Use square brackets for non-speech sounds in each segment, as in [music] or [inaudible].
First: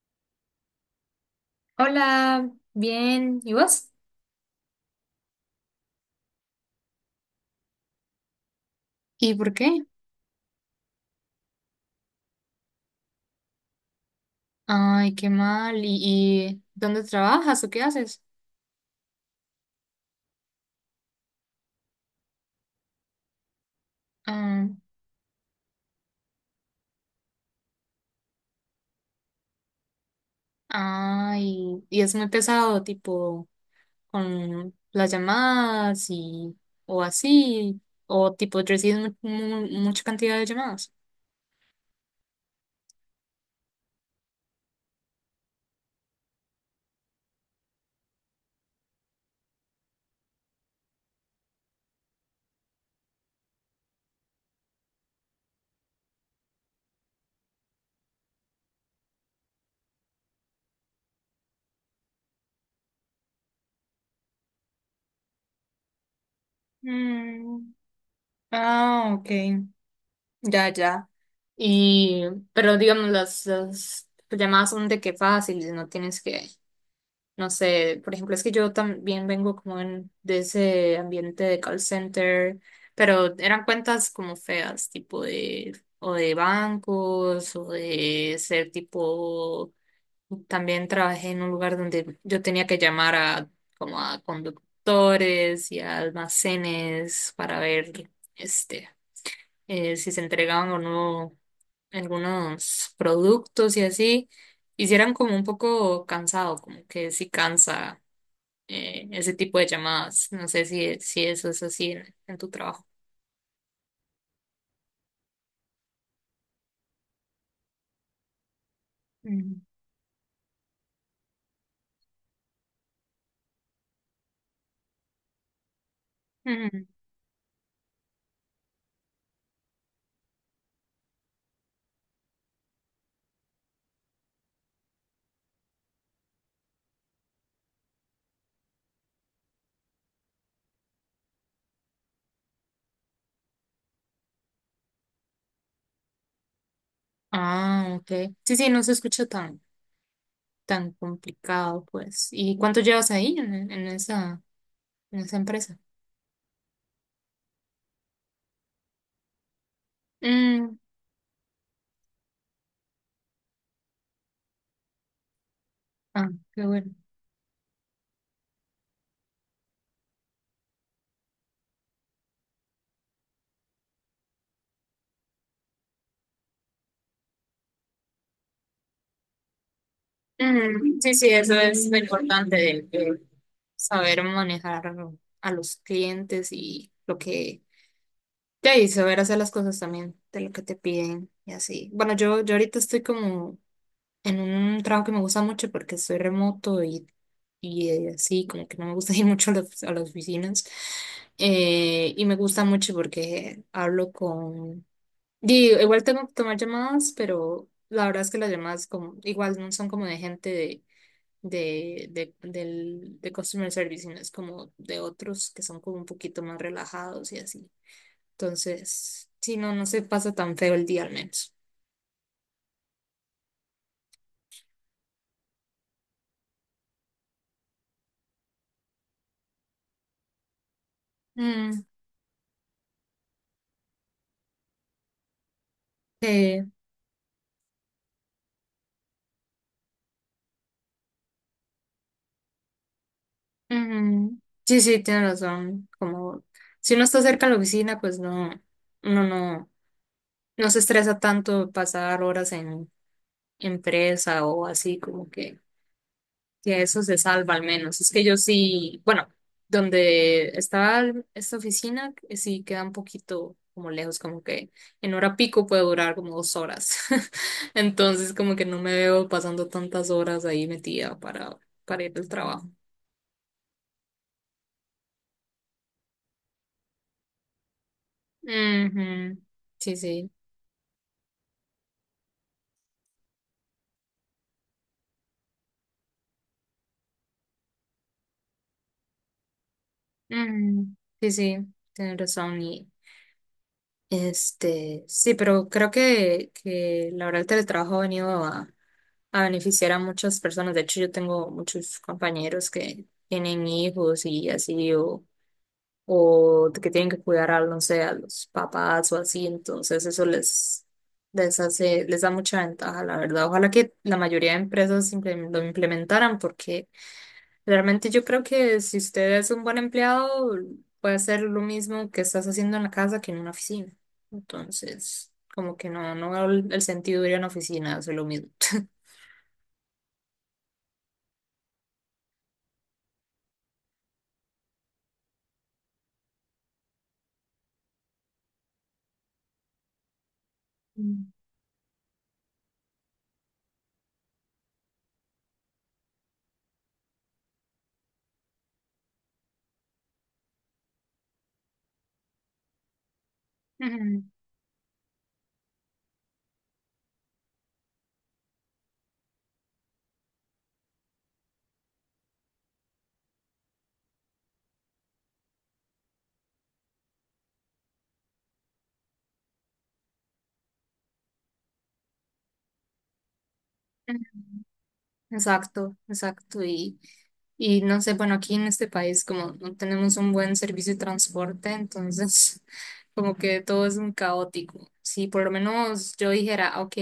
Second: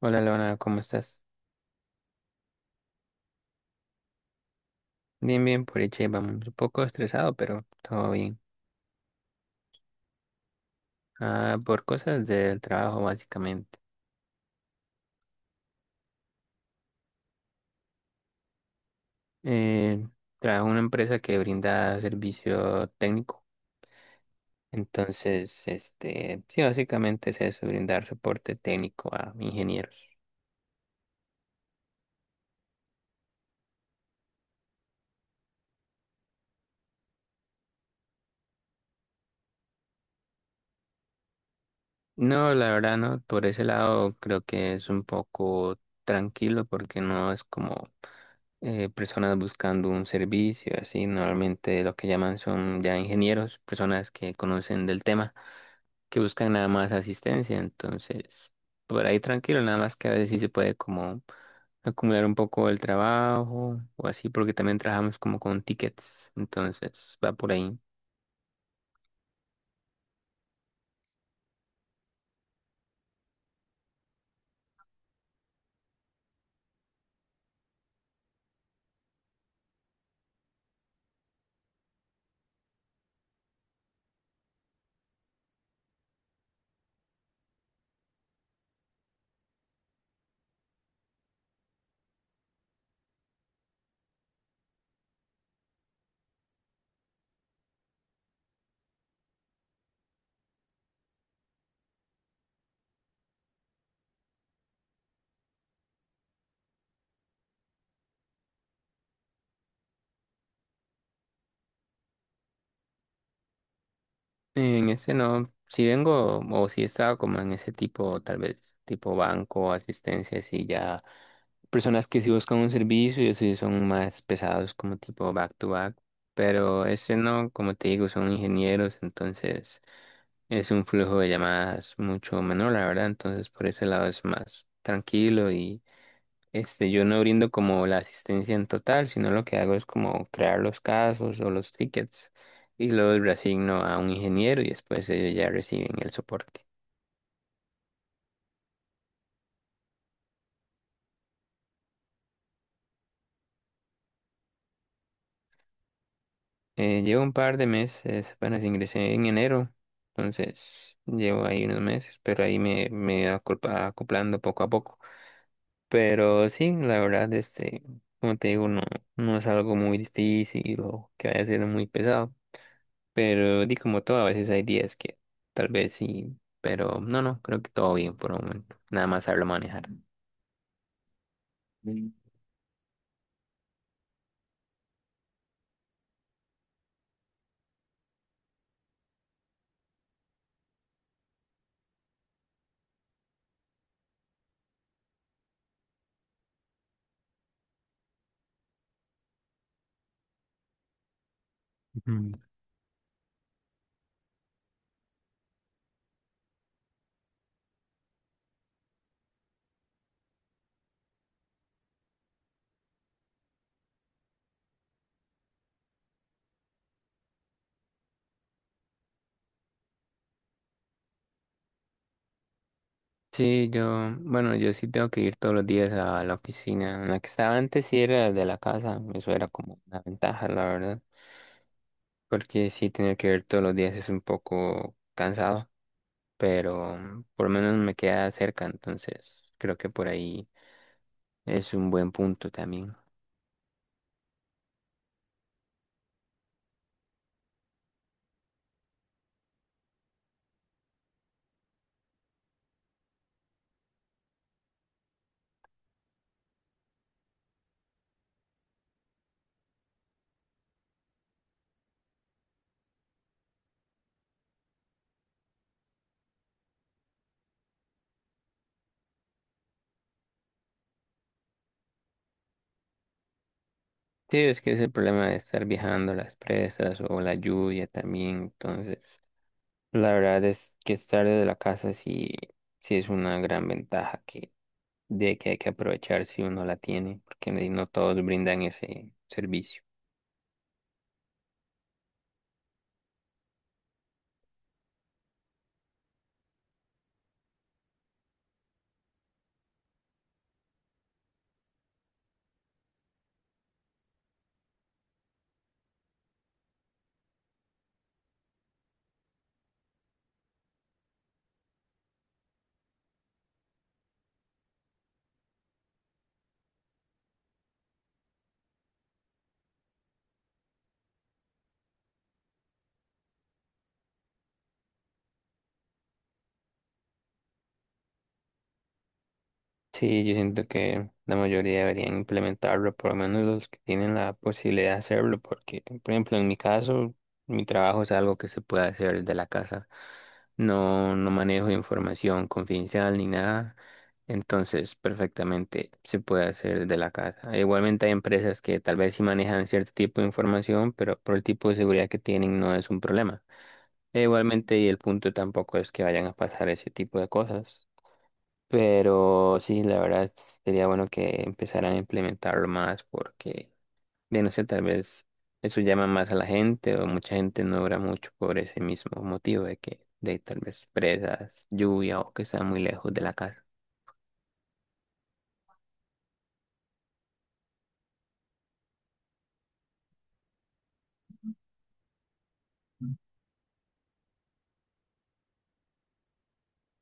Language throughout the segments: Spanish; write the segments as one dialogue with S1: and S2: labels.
S1: Hola Lorena, ¿cómo estás?
S2: Hola, bien, ¿y vos?
S1: Bien, bien, por hecho, vamos un poco estresado, pero todo bien.
S2: ¿Y por qué?
S1: Ah, por cosas del trabajo, básicamente.
S2: Ay, qué mal. ¿Y dónde trabajas o qué haces?
S1: Eh, Trabajo en una empresa que brinda servicio técnico.
S2: Ah,
S1: Entonces, sí, básicamente es eso, brindar soporte técnico a ingenieros.
S2: ay, y es muy pesado, tipo, con las llamadas y o así, o tipo, recibes mucha cantidad de llamadas.
S1: No, la verdad no, por ese lado creo que es un poco tranquilo porque no es como personas buscando un servicio, así normalmente lo que llaman son ya ingenieros, personas que conocen del tema, que buscan nada más asistencia, entonces por ahí tranquilo, nada más que a veces sí se puede como acumular un poco el trabajo o así, porque también trabajamos como con tickets, entonces va por
S2: Mm.
S1: ahí.
S2: Ah, ok. Ya, ya. Y, pero digamos, las llamadas son de que fáciles, no tienes que… No sé, por ejemplo, es que yo también vengo como en, de ese ambiente de call center, pero eran cuentas como feas, tipo de, o de bancos, o de ser tipo, también trabajé en un lugar donde yo tenía que llamar a, como a conductores y a almacenes para ver, este, si se entregaban o no algunos productos y así. Hicieran como un poco cansado, como que sí cansa, ese tipo de llamadas. No sé si eso es así en tu trabajo.
S1: En ese no, si vengo o si estaba como en ese tipo, tal vez tipo
S2: Ujú.
S1: banco, asistencia, así ya personas que sí buscan un servicio y así son más pesados como tipo back to back, pero
S2: Ujú.
S1: ese no, como te digo, son ingenieros, entonces es un flujo de llamadas mucho menor, la verdad, entonces por ese lado es más tranquilo este, yo no brindo como la asistencia en total, sino lo que hago es como crear los casos o los tickets y luego los reasigno a un ingeniero y después ellos ya reciben el soporte.
S2: Ah, ok. Sí, sí, no se escucha tan complicado, pues. ¿Y cuánto llevas ahí en esa empresa?
S1: Llevo un par de meses, apenas ingresé en enero,
S2: Mm.
S1: entonces llevo ahí unos meses, pero ahí me he acoplando poco a poco.
S2: Ah,
S1: Pero
S2: qué
S1: sí,
S2: bueno.
S1: la verdad, como te digo, no es algo muy difícil o que vaya a ser muy pesado. Pero di como todo, a veces hay días que tal vez sí, pero no, no, creo que todo bien por el momento. Nada más saberlo manejar.
S2: Mm, sí, sí, eso es lo
S1: Mm.
S2: importante de, saber manejar a los clientes y lo que, ya, y saber hacer las cosas también de lo que te piden y así. Bueno, yo ahorita estoy como en un trabajo que me gusta mucho porque soy remoto y así, como que no me gusta [laughs] ir mucho a las oficinas. Y
S1: Ujú.
S2: me gusta mucho porque hablo con… Digo, igual tengo que tomar llamadas, pero la verdad es que las llamadas como, igual no son como de gente de customer service, sino es como de otros que son como un poquito más relajados y así. Entonces, sí, no, no se pasa tan feo el día al menos.
S1: Sí, yo, bueno, yo sí tengo que ir todos los días a la oficina. En la que estaba antes sí era de la casa, eso era como una ventaja, la verdad,
S2: Mm.
S1: porque sí tener que ir todos los días es un poco cansado,
S2: eh,
S1: pero por lo menos me queda cerca, entonces creo que por ahí es un buen punto también.
S2: Ujú. Sí, sí, tienes razón. Como si uno está cerca de la oficina, pues no, uno no, no se estresa tanto pasar horas en empresa o así, como que eso se salva al menos. Es que yo sí, bueno, donde estaba esta oficina, sí queda un poquito como lejos, como que en hora pico puede durar como 2 horas. [laughs] Entonces, como que no me veo pasando tantas horas ahí metida para, ir al trabajo.
S1: Sí, es que es el problema de estar viajando las presas o la lluvia también. Entonces,
S2: Ujú. Sí,
S1: la
S2: sí.
S1: verdad es que estar desde la casa sí, sí es una gran ventaja de que hay que aprovechar si uno la tiene, porque no todos brindan ese servicio.
S2: Mm, sí, sí, tienes razón. Y este, sí, pero creo que la verdad el teletrabajo ha venido a beneficiar a muchas personas. De hecho, yo tengo muchos compañeros que tienen hijos y así, o que tienen que cuidar a, no sé, a los papás o así. Entonces, eso les hace, les da mucha ventaja, la verdad. Ojalá que la mayoría de empresas lo implementaran, porque realmente yo creo que si usted es un buen empleado, puede hacer lo mismo que estás haciendo en la casa que en una oficina. Entonces, como que no, no veo el sentido de ir a una oficina, hacer lo mismo. [laughs]
S1: Sí, yo siento que la mayoría deberían implementarlo, por lo menos los que tienen la posibilidad de hacerlo, porque, por ejemplo, en mi caso, mi trabajo es algo que se puede hacer desde la casa. No,
S2: Mm.
S1: no manejo información confidencial ni nada, entonces perfectamente se puede hacer desde la casa. Igualmente hay empresas que tal vez sí manejan cierto tipo de información, pero por el tipo de seguridad que tienen no es un problema. E
S2: Ujú,
S1: igualmente, y el punto tampoco es que vayan a pasar ese tipo de cosas. Pero sí, la verdad sería bueno que empezaran a implementarlo más porque, de no sé, tal vez eso llama más a la gente o mucha gente no obra mucho por ese mismo motivo de que de tal vez presas, lluvia o que está muy lejos de la casa.
S2: ujú. Exacto, exacto. Y no sé, bueno, aquí en este país como no tenemos un buen servicio de transporte, entonces [laughs] como que todo es un caótico. Si por lo menos yo dijera, ok,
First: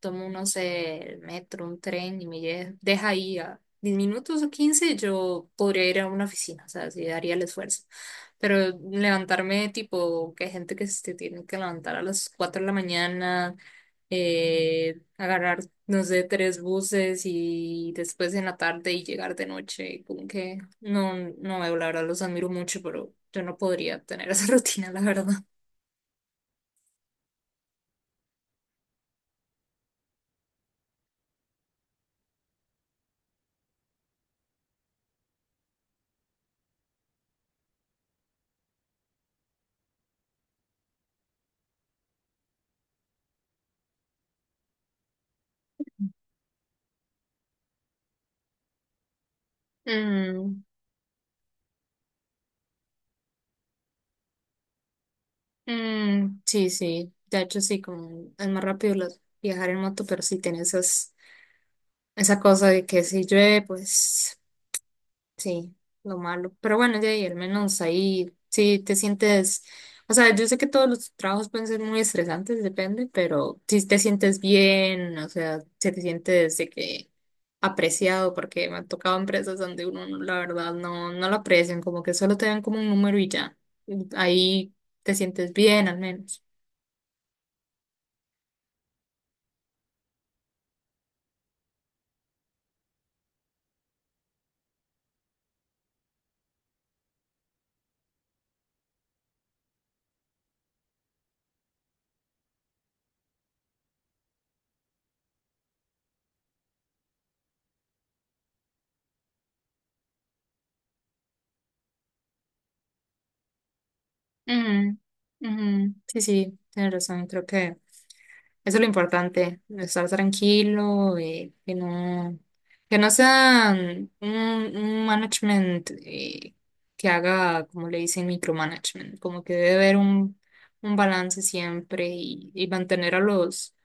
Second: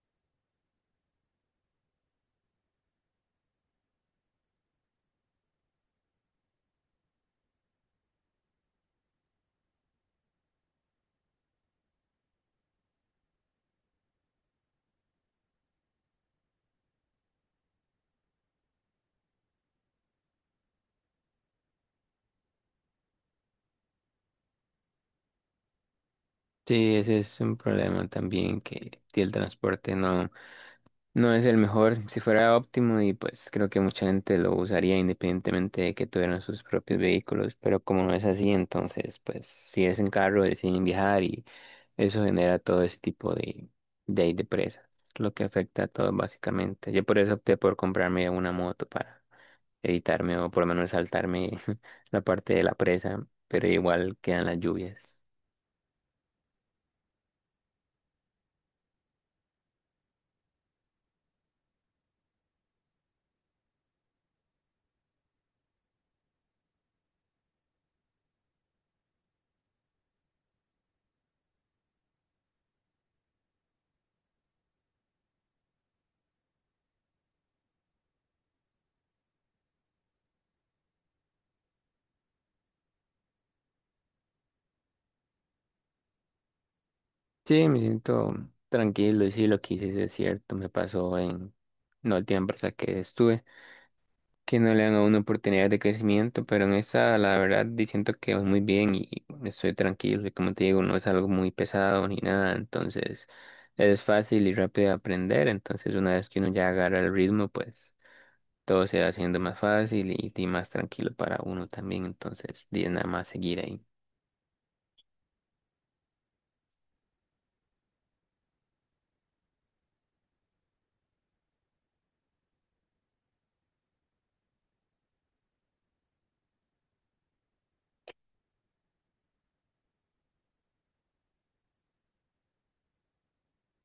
S2: tomo, no sé, el metro, un tren y me deja ahí a 10 minutos o 15, yo podría ir a una oficina, o sea, sí daría el esfuerzo. Pero levantarme tipo, que hay gente que se tiene que levantar a las 4 de la mañana, agarrar, no sé, tres buses y después en la tarde y llegar de noche, como que no, no veo, la verdad, los admiro mucho, pero yo no podría tener esa [laughs] rutina, la verdad.
S1: Sí, ese es un problema también que el transporte no, no es el mejor, si fuera óptimo y pues creo que mucha gente lo usaría independientemente de que tuvieran sus propios vehículos, pero como no es así, entonces pues si es en carro deciden viajar y eso genera todo ese tipo de, ahí de presas, lo que afecta a todo básicamente. Yo por eso opté por comprarme una moto para evitarme o
S2: Mm,
S1: por lo menos saltarme [laughs] la parte de la presa, pero igual quedan las lluvias.
S2: mm, sí, sí, de hecho sí, como es más rápido viajar en moto, pero sí tiene esa cosa de que si llueve, pues… Sí, lo malo. Pero bueno, de ahí al menos ahí sí te sientes, o sea, yo sé que todos los trabajos pueden ser muy estresantes, depende, pero si te sientes bien, o sea, si te sientes de que apreciado, porque me han tocado empresas donde uno, la verdad, no, no lo aprecian, como que solo te dan como un número y ya. Ahí te sientes bien al menos.
S1: Sí, me siento tranquilo y sí, lo que hice sí es cierto, me pasó en la última empresa que estuve, que no le dan a uno oportunidades de crecimiento, pero en esa, la verdad, siento que voy muy bien y estoy tranquilo, y como te digo, no es algo muy pesado ni nada, entonces es fácil y rápido de aprender, entonces una vez que uno ya agarra el ritmo, pues todo se va haciendo más fácil y más tranquilo para uno también, entonces di, es nada más seguir ahí.
S2: Ujú, ujú. Sí, sí, tienes razón. Creo que eso es lo importante, estar tranquilo y que no sea un management, que haga, como le dicen, micromanagement, como que debe haber un balance siempre y mantener a los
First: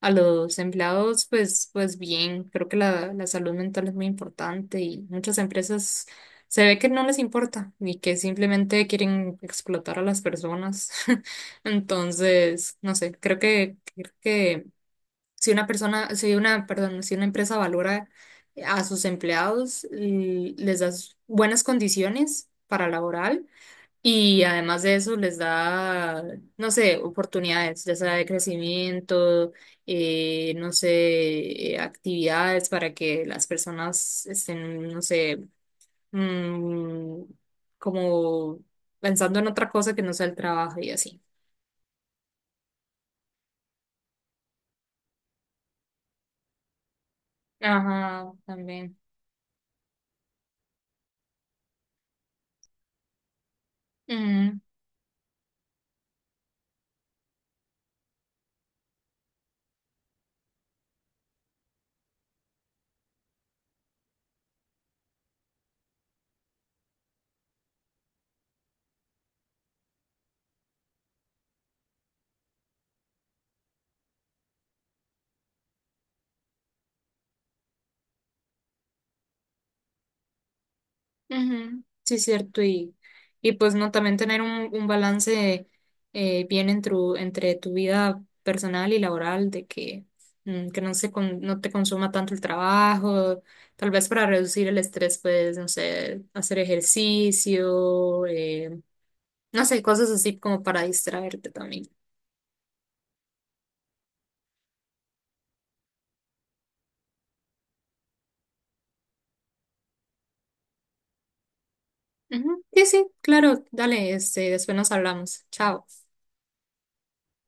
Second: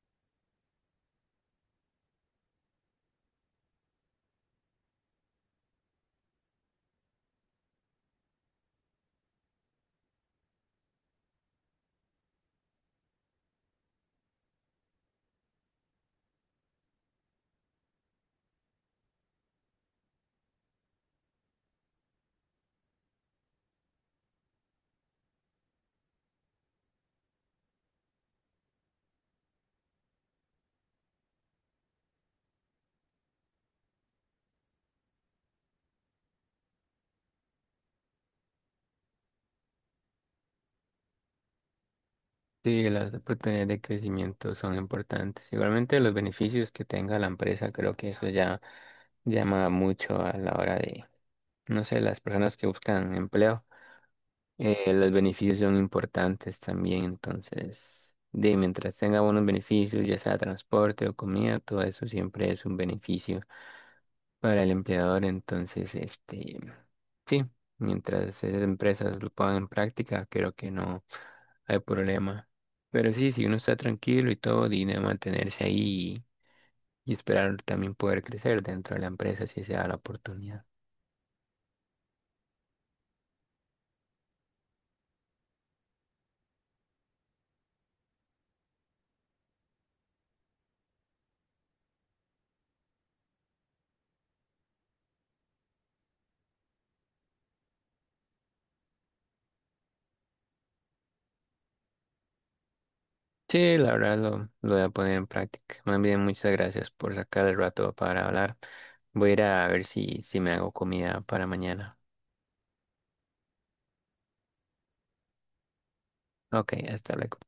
S2: a los empleados, pues, pues bien, creo que la salud mental es muy importante y muchas empresas se ve que no les importa y que simplemente quieren explotar a las personas. [laughs] Entonces, no sé, creo que si una persona, si una, perdón, si una empresa valora a sus empleados, les da buenas condiciones para laboral, y además de eso les da, no sé, oportunidades, ya sea de crecimiento, no sé, actividades para que las personas estén, no sé, mm, como pensando en otra cosa que no sea el trabajo y así.
S1: Sí, las oportunidades de crecimiento son importantes. Igualmente los beneficios que tenga la empresa, creo que eso
S2: Ajá,
S1: ya
S2: también.
S1: llama mucho a la hora de, no sé, las personas que buscan empleo. Los beneficios son importantes también, entonces, de mientras tenga buenos beneficios, ya sea transporte o comida, todo eso siempre es un beneficio para el empleador. Entonces, sí, mientras esas empresas lo pongan en práctica, creo que no hay problema. Pero sí, si uno está tranquilo y todo, tiene mantenerse ahí y esperar también poder crecer dentro de la empresa si se da la oportunidad.
S2: Ujú. Sí, cierto. Y pues no, también tener un balance, bien entre tu vida personal y laboral, de que, que no se no te consuma tanto el trabajo, tal vez para reducir el estrés, pues, no sé, hacer ejercicio, no sé, cosas así como para distraerte también.
S1: Sí, la verdad lo voy a poner en práctica. Más bien, muchas gracias por sacar el rato para hablar. Voy a ir a ver si, si me hago comida para mañana.
S2: Ujú. Sí, sí, claro, dale, este, después nos hablamos. Chao.
S1: Ok, hasta luego.